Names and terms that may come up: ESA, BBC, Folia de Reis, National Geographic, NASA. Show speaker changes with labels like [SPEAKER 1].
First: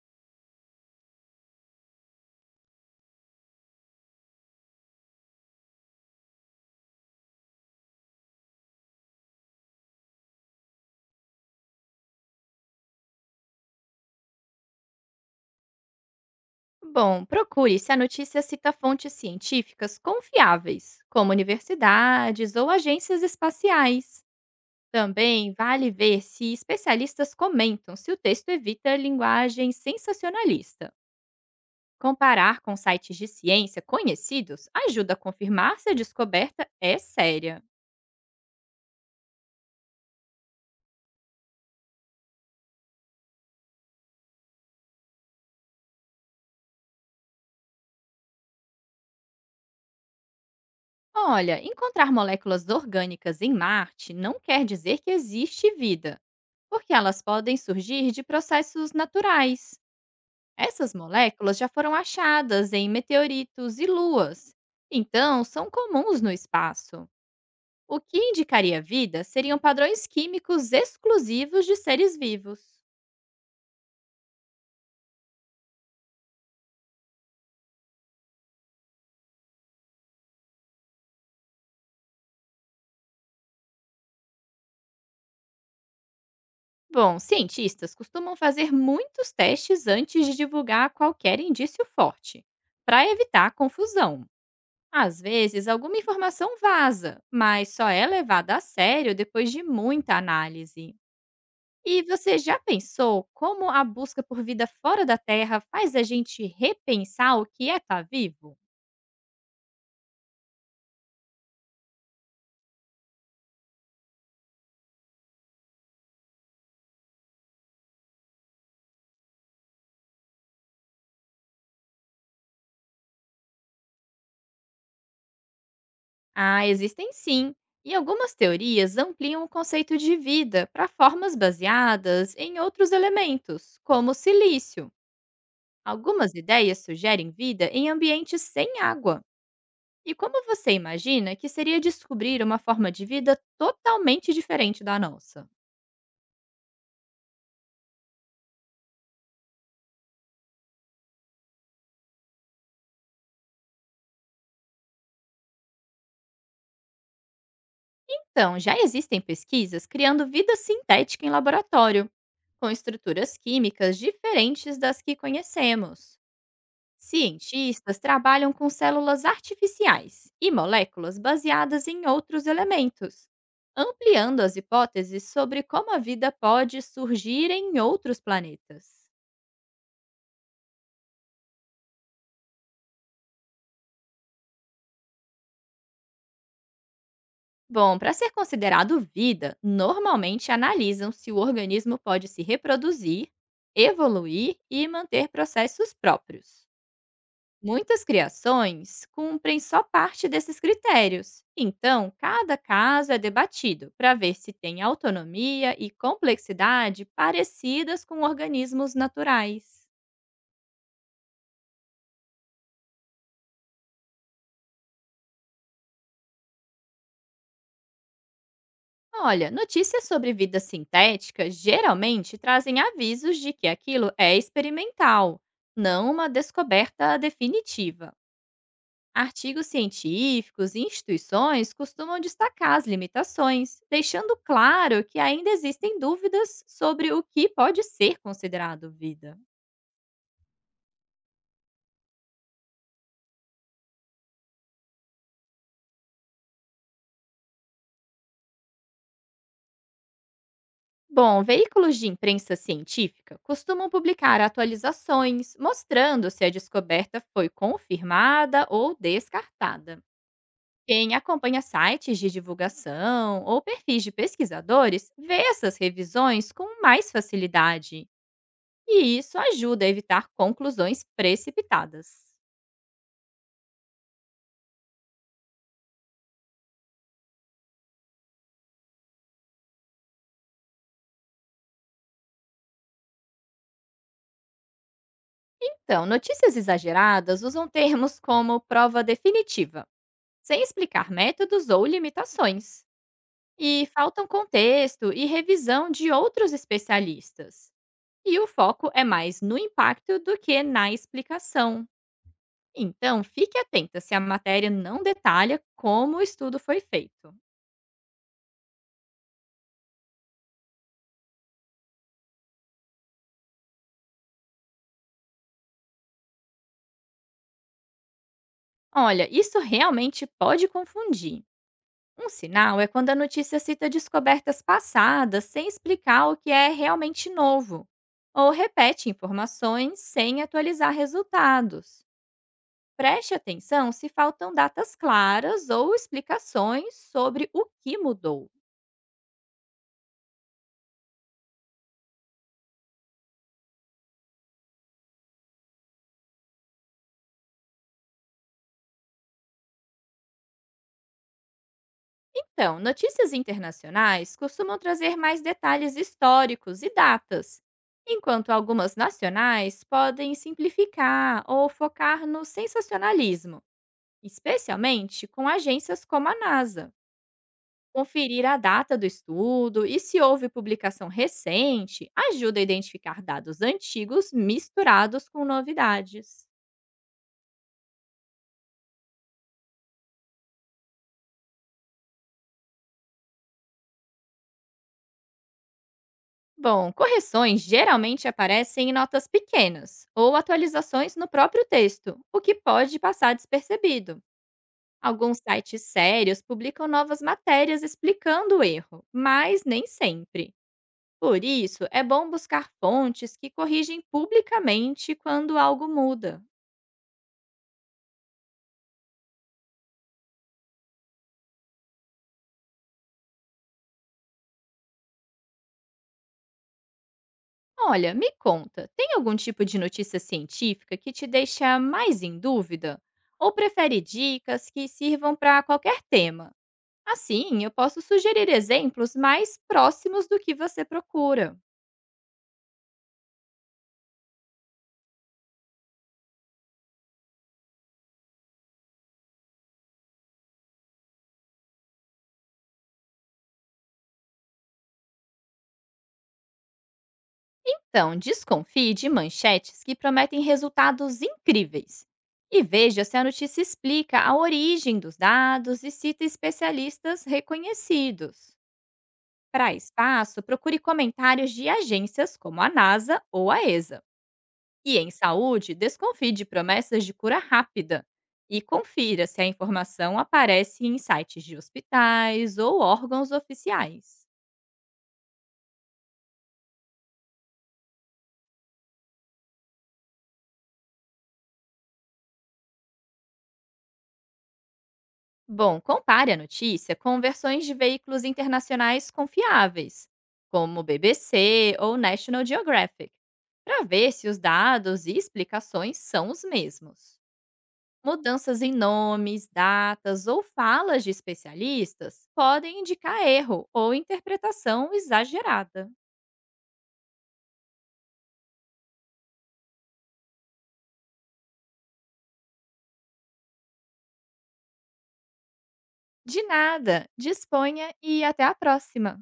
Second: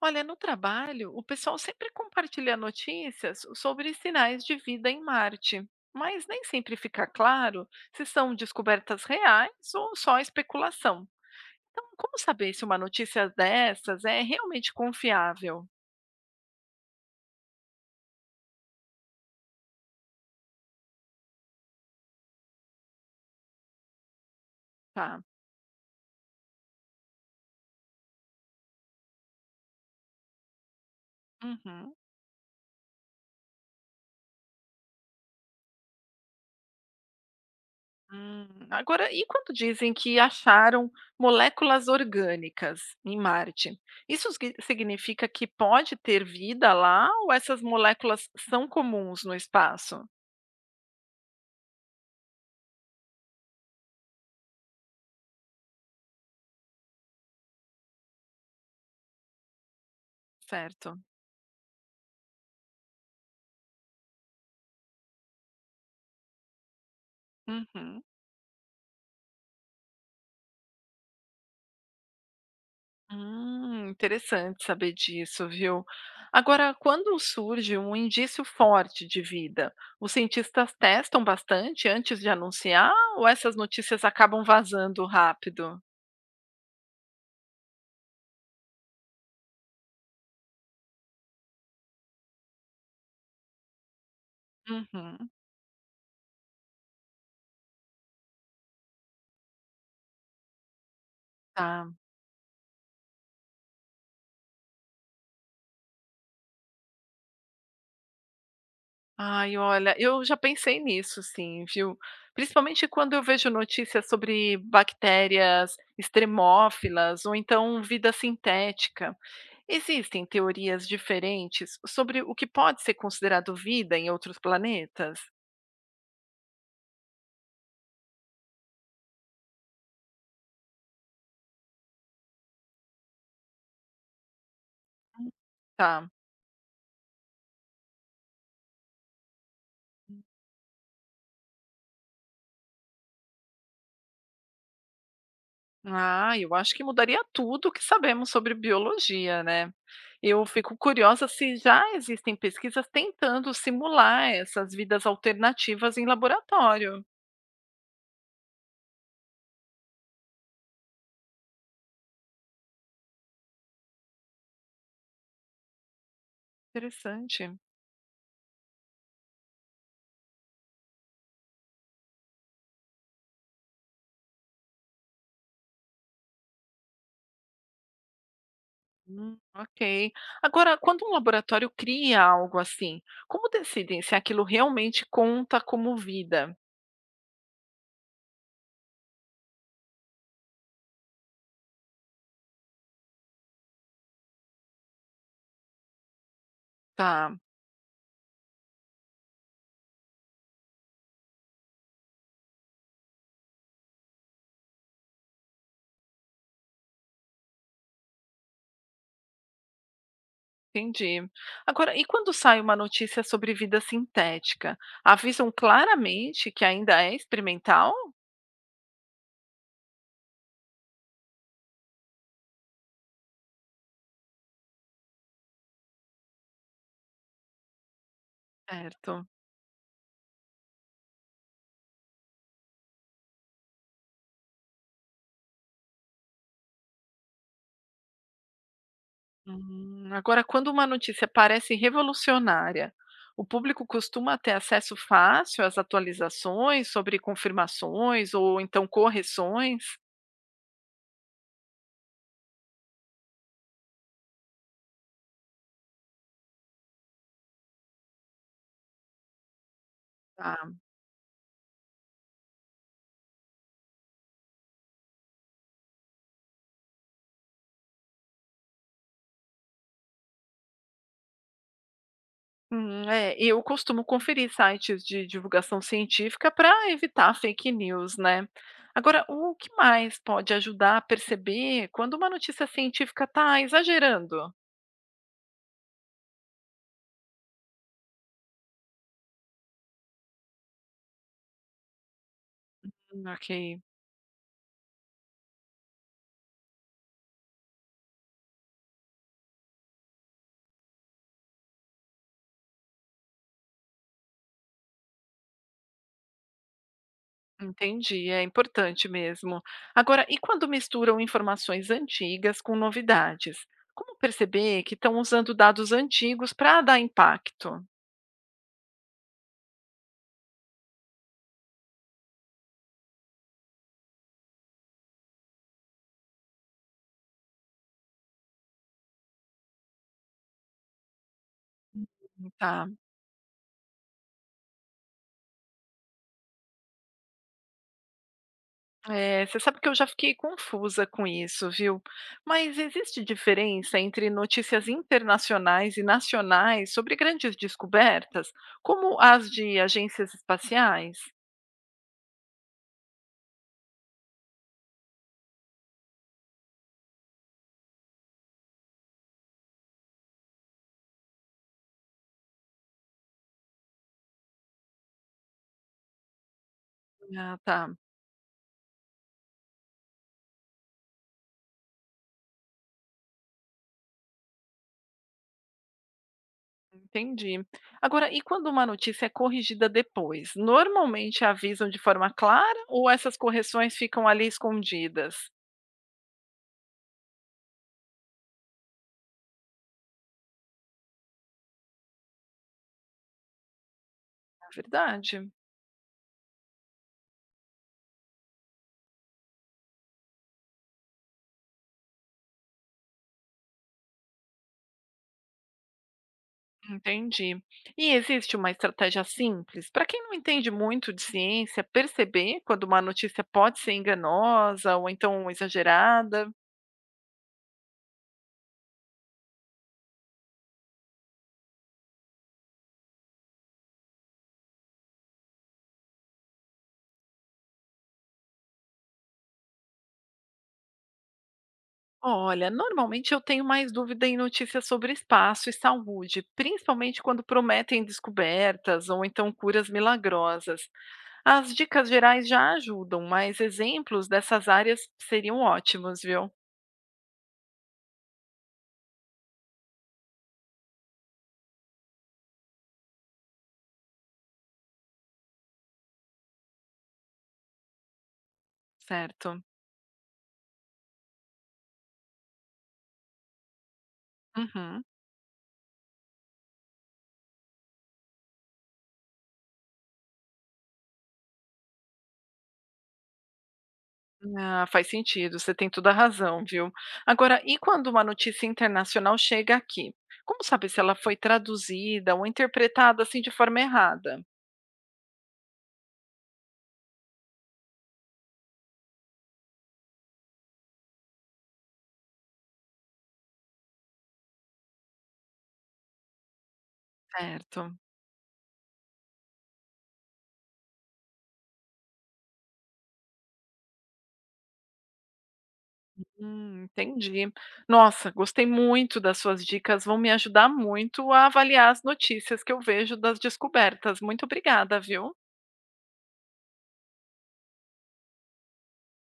[SPEAKER 1] Olha, no trabalho, o pessoal sempre compartilha notícias sobre sinais de vida em Marte, mas nem sempre fica claro se são descobertas reais ou só especulação. Então, como saber se uma notícia dessas é realmente confiável?
[SPEAKER 2] Bom, procure se a notícia cita fontes científicas confiáveis, como universidades ou agências espaciais.
[SPEAKER 1] Tá.
[SPEAKER 2] Também vale ver se especialistas comentam se o texto evita linguagem sensacionalista.
[SPEAKER 1] Uhum.
[SPEAKER 2] Comparar com sites de ciência conhecidos ajuda a confirmar se a descoberta é séria.
[SPEAKER 1] Agora, e quando dizem que acharam moléculas orgânicas em Marte? Isso significa que pode ter vida lá ou essas moléculas são comuns no espaço?
[SPEAKER 2] Olha, encontrar moléculas orgânicas em Marte não quer dizer que existe vida, porque elas podem surgir de processos naturais. Essas
[SPEAKER 1] Certo.
[SPEAKER 2] moléculas já foram achadas em meteoritos e luas, então são comuns no espaço. O
[SPEAKER 1] Uhum.
[SPEAKER 2] que indicaria vida seriam padrões químicos exclusivos de seres vivos.
[SPEAKER 1] Interessante saber disso, viu? Agora, quando surge um indício forte de vida, os cientistas testam bastante antes de anunciar ou essas notícias acabam vazando rápido?
[SPEAKER 2] Bom, cientistas costumam fazer muitos testes antes de divulgar qualquer indício forte, para evitar confusão. Às
[SPEAKER 1] Uhum,
[SPEAKER 2] vezes, alguma informação vaza, mas só é levada a sério depois de muita análise.
[SPEAKER 1] tá.
[SPEAKER 2] E você já pensou como a busca por vida fora da Terra faz a gente repensar o que é estar vivo?
[SPEAKER 1] Ai, olha, eu já pensei nisso, sim, viu? Principalmente quando eu vejo notícias sobre bactérias extremófilas ou então vida sintética. Existem teorias diferentes sobre o que pode ser considerado vida em outros planetas?
[SPEAKER 2] Ah, existem sim. E algumas teorias ampliam o conceito de vida para formas baseadas em outros elementos, como o silício.
[SPEAKER 1] Hum. Tá.
[SPEAKER 2] Algumas ideias sugerem vida em ambientes sem água. E como você imagina que seria descobrir uma forma de vida totalmente diferente da nossa?
[SPEAKER 1] Ah, eu acho que mudaria tudo o que sabemos sobre biologia, né? Eu fico curiosa se já existem pesquisas tentando simular essas vidas alternativas em laboratório.
[SPEAKER 2] Então, já existem pesquisas criando vida sintética em laboratório com estruturas químicas diferentes das que conhecemos.
[SPEAKER 1] Interessante.
[SPEAKER 2] Cientistas trabalham com células artificiais e moléculas baseadas em outros elementos, ampliando as hipóteses sobre como a vida pode surgir em outros planetas.
[SPEAKER 1] Ok. Agora, quando um laboratório cria algo assim, como decidem se aquilo realmente conta como vida?
[SPEAKER 2] Bom, para ser considerado vida, normalmente analisam se o organismo pode se reproduzir, evoluir e manter processos próprios.
[SPEAKER 1] Tá.
[SPEAKER 2] Muitas criações cumprem só parte desses critérios, então cada caso é debatido para ver se tem autonomia e complexidade parecidas com organismos naturais.
[SPEAKER 1] Entendi. Agora, e quando sai uma notícia sobre vida sintética? Avisam claramente que ainda é experimental?
[SPEAKER 2] Olha, notícias sobre vida sintética geralmente trazem avisos de que aquilo é experimental, não uma descoberta definitiva.
[SPEAKER 1] Certo.
[SPEAKER 2] Artigos científicos e instituições costumam destacar as limitações, deixando claro que ainda existem dúvidas sobre o que pode ser considerado vida.
[SPEAKER 1] Agora, quando uma notícia parece revolucionária, o público costuma ter acesso fácil às atualizações sobre confirmações ou então correções?
[SPEAKER 2] Bom, veículos de imprensa científica costumam publicar atualizações mostrando se a descoberta foi confirmada ou descartada. Quem acompanha sites de divulgação ou perfis de pesquisadores vê essas revisões com mais facilidade. E isso ajuda a evitar conclusões precipitadas.
[SPEAKER 1] É, e eu costumo conferir sites de divulgação científica para evitar fake news, né? Agora, o que mais pode ajudar a perceber quando uma notícia científica está exagerando?
[SPEAKER 2] Então, notícias exageradas usam termos como prova definitiva, sem explicar métodos ou limitações.
[SPEAKER 1] Ok,
[SPEAKER 2] E faltam contexto e revisão de outros especialistas. E o foco é mais no impacto do que na explicação. Então, fique atenta se a matéria não detalha como o estudo foi feito.
[SPEAKER 1] entendi, é importante mesmo. Agora, e quando misturam informações antigas com novidades? Como perceber que estão usando dados antigos para dar impacto?
[SPEAKER 2] Olha, isso realmente pode confundir. Um sinal é quando a notícia cita descobertas passadas sem explicar o que é realmente novo, ou repete informações sem atualizar resultados.
[SPEAKER 1] Tá.
[SPEAKER 2] Preste atenção se faltam datas claras ou explicações sobre o que mudou.
[SPEAKER 1] É, você sabe que eu já fiquei confusa com isso, viu? Mas existe diferença entre notícias internacionais e nacionais sobre grandes descobertas, como as de agências espaciais?
[SPEAKER 2] Então, notícias internacionais costumam trazer mais detalhes históricos e datas, enquanto algumas nacionais podem simplificar ou focar no sensacionalismo, especialmente com agências como a NASA.
[SPEAKER 1] Ah, tá,
[SPEAKER 2] Conferir a data do estudo e se houve publicação recente ajuda a identificar dados antigos misturados com novidades.
[SPEAKER 1] entendi. Agora, e quando uma notícia é corrigida depois? Normalmente avisam de forma clara ou essas correções ficam ali escondidas?
[SPEAKER 2] Bom, correções geralmente aparecem em notas pequenas ou atualizações no próprio texto, o que pode passar despercebido.
[SPEAKER 1] É
[SPEAKER 2] Alguns
[SPEAKER 1] verdade.
[SPEAKER 2] sites sérios publicam novas matérias explicando o erro, mas nem sempre. Por isso, é bom buscar fontes que corrigem publicamente quando algo muda.
[SPEAKER 1] Entendi. E existe uma estratégia simples para quem não entende muito de ciência perceber quando uma notícia pode ser enganosa ou então exagerada?
[SPEAKER 2] Olha, me conta, tem algum tipo de notícia científica que te deixa mais em dúvida? Ou prefere dicas que sirvam para qualquer tema? Assim, eu posso sugerir exemplos mais próximos do que você procura.
[SPEAKER 1] Olha, normalmente eu tenho mais dúvida em notícias sobre espaço e saúde, principalmente quando prometem descobertas ou então curas milagrosas. As dicas gerais já ajudam, mas exemplos dessas áreas seriam ótimos, viu?
[SPEAKER 2] Então, desconfie de manchetes que prometem resultados incríveis. E veja se a notícia explica a origem dos dados e cita especialistas reconhecidos.
[SPEAKER 1] Certo.
[SPEAKER 2] Para espaço, procure comentários de agências como a NASA ou a ESA. E
[SPEAKER 1] Uhum.
[SPEAKER 2] em saúde, desconfie de promessas de cura rápida e confira se a informação aparece em sites de hospitais ou órgãos oficiais.
[SPEAKER 1] Ah, faz sentido, você tem toda a razão, viu. Agora, e quando uma notícia internacional chega aqui? Como saber se ela foi traduzida ou interpretada assim de forma errada?
[SPEAKER 2] Bom, compare a notícia com versões de veículos internacionais confiáveis, como BBC ou National Geographic, para ver se os dados e explicações são os mesmos.
[SPEAKER 1] Certo.
[SPEAKER 2] Mudanças em nomes, datas ou falas de especialistas podem indicar erro ou interpretação exagerada.
[SPEAKER 1] Entendi. Nossa, gostei muito das suas dicas, vão me ajudar muito a avaliar as notícias que eu vejo das descobertas. Muito obrigada, viu?
[SPEAKER 2] De nada, disponha e até a próxima!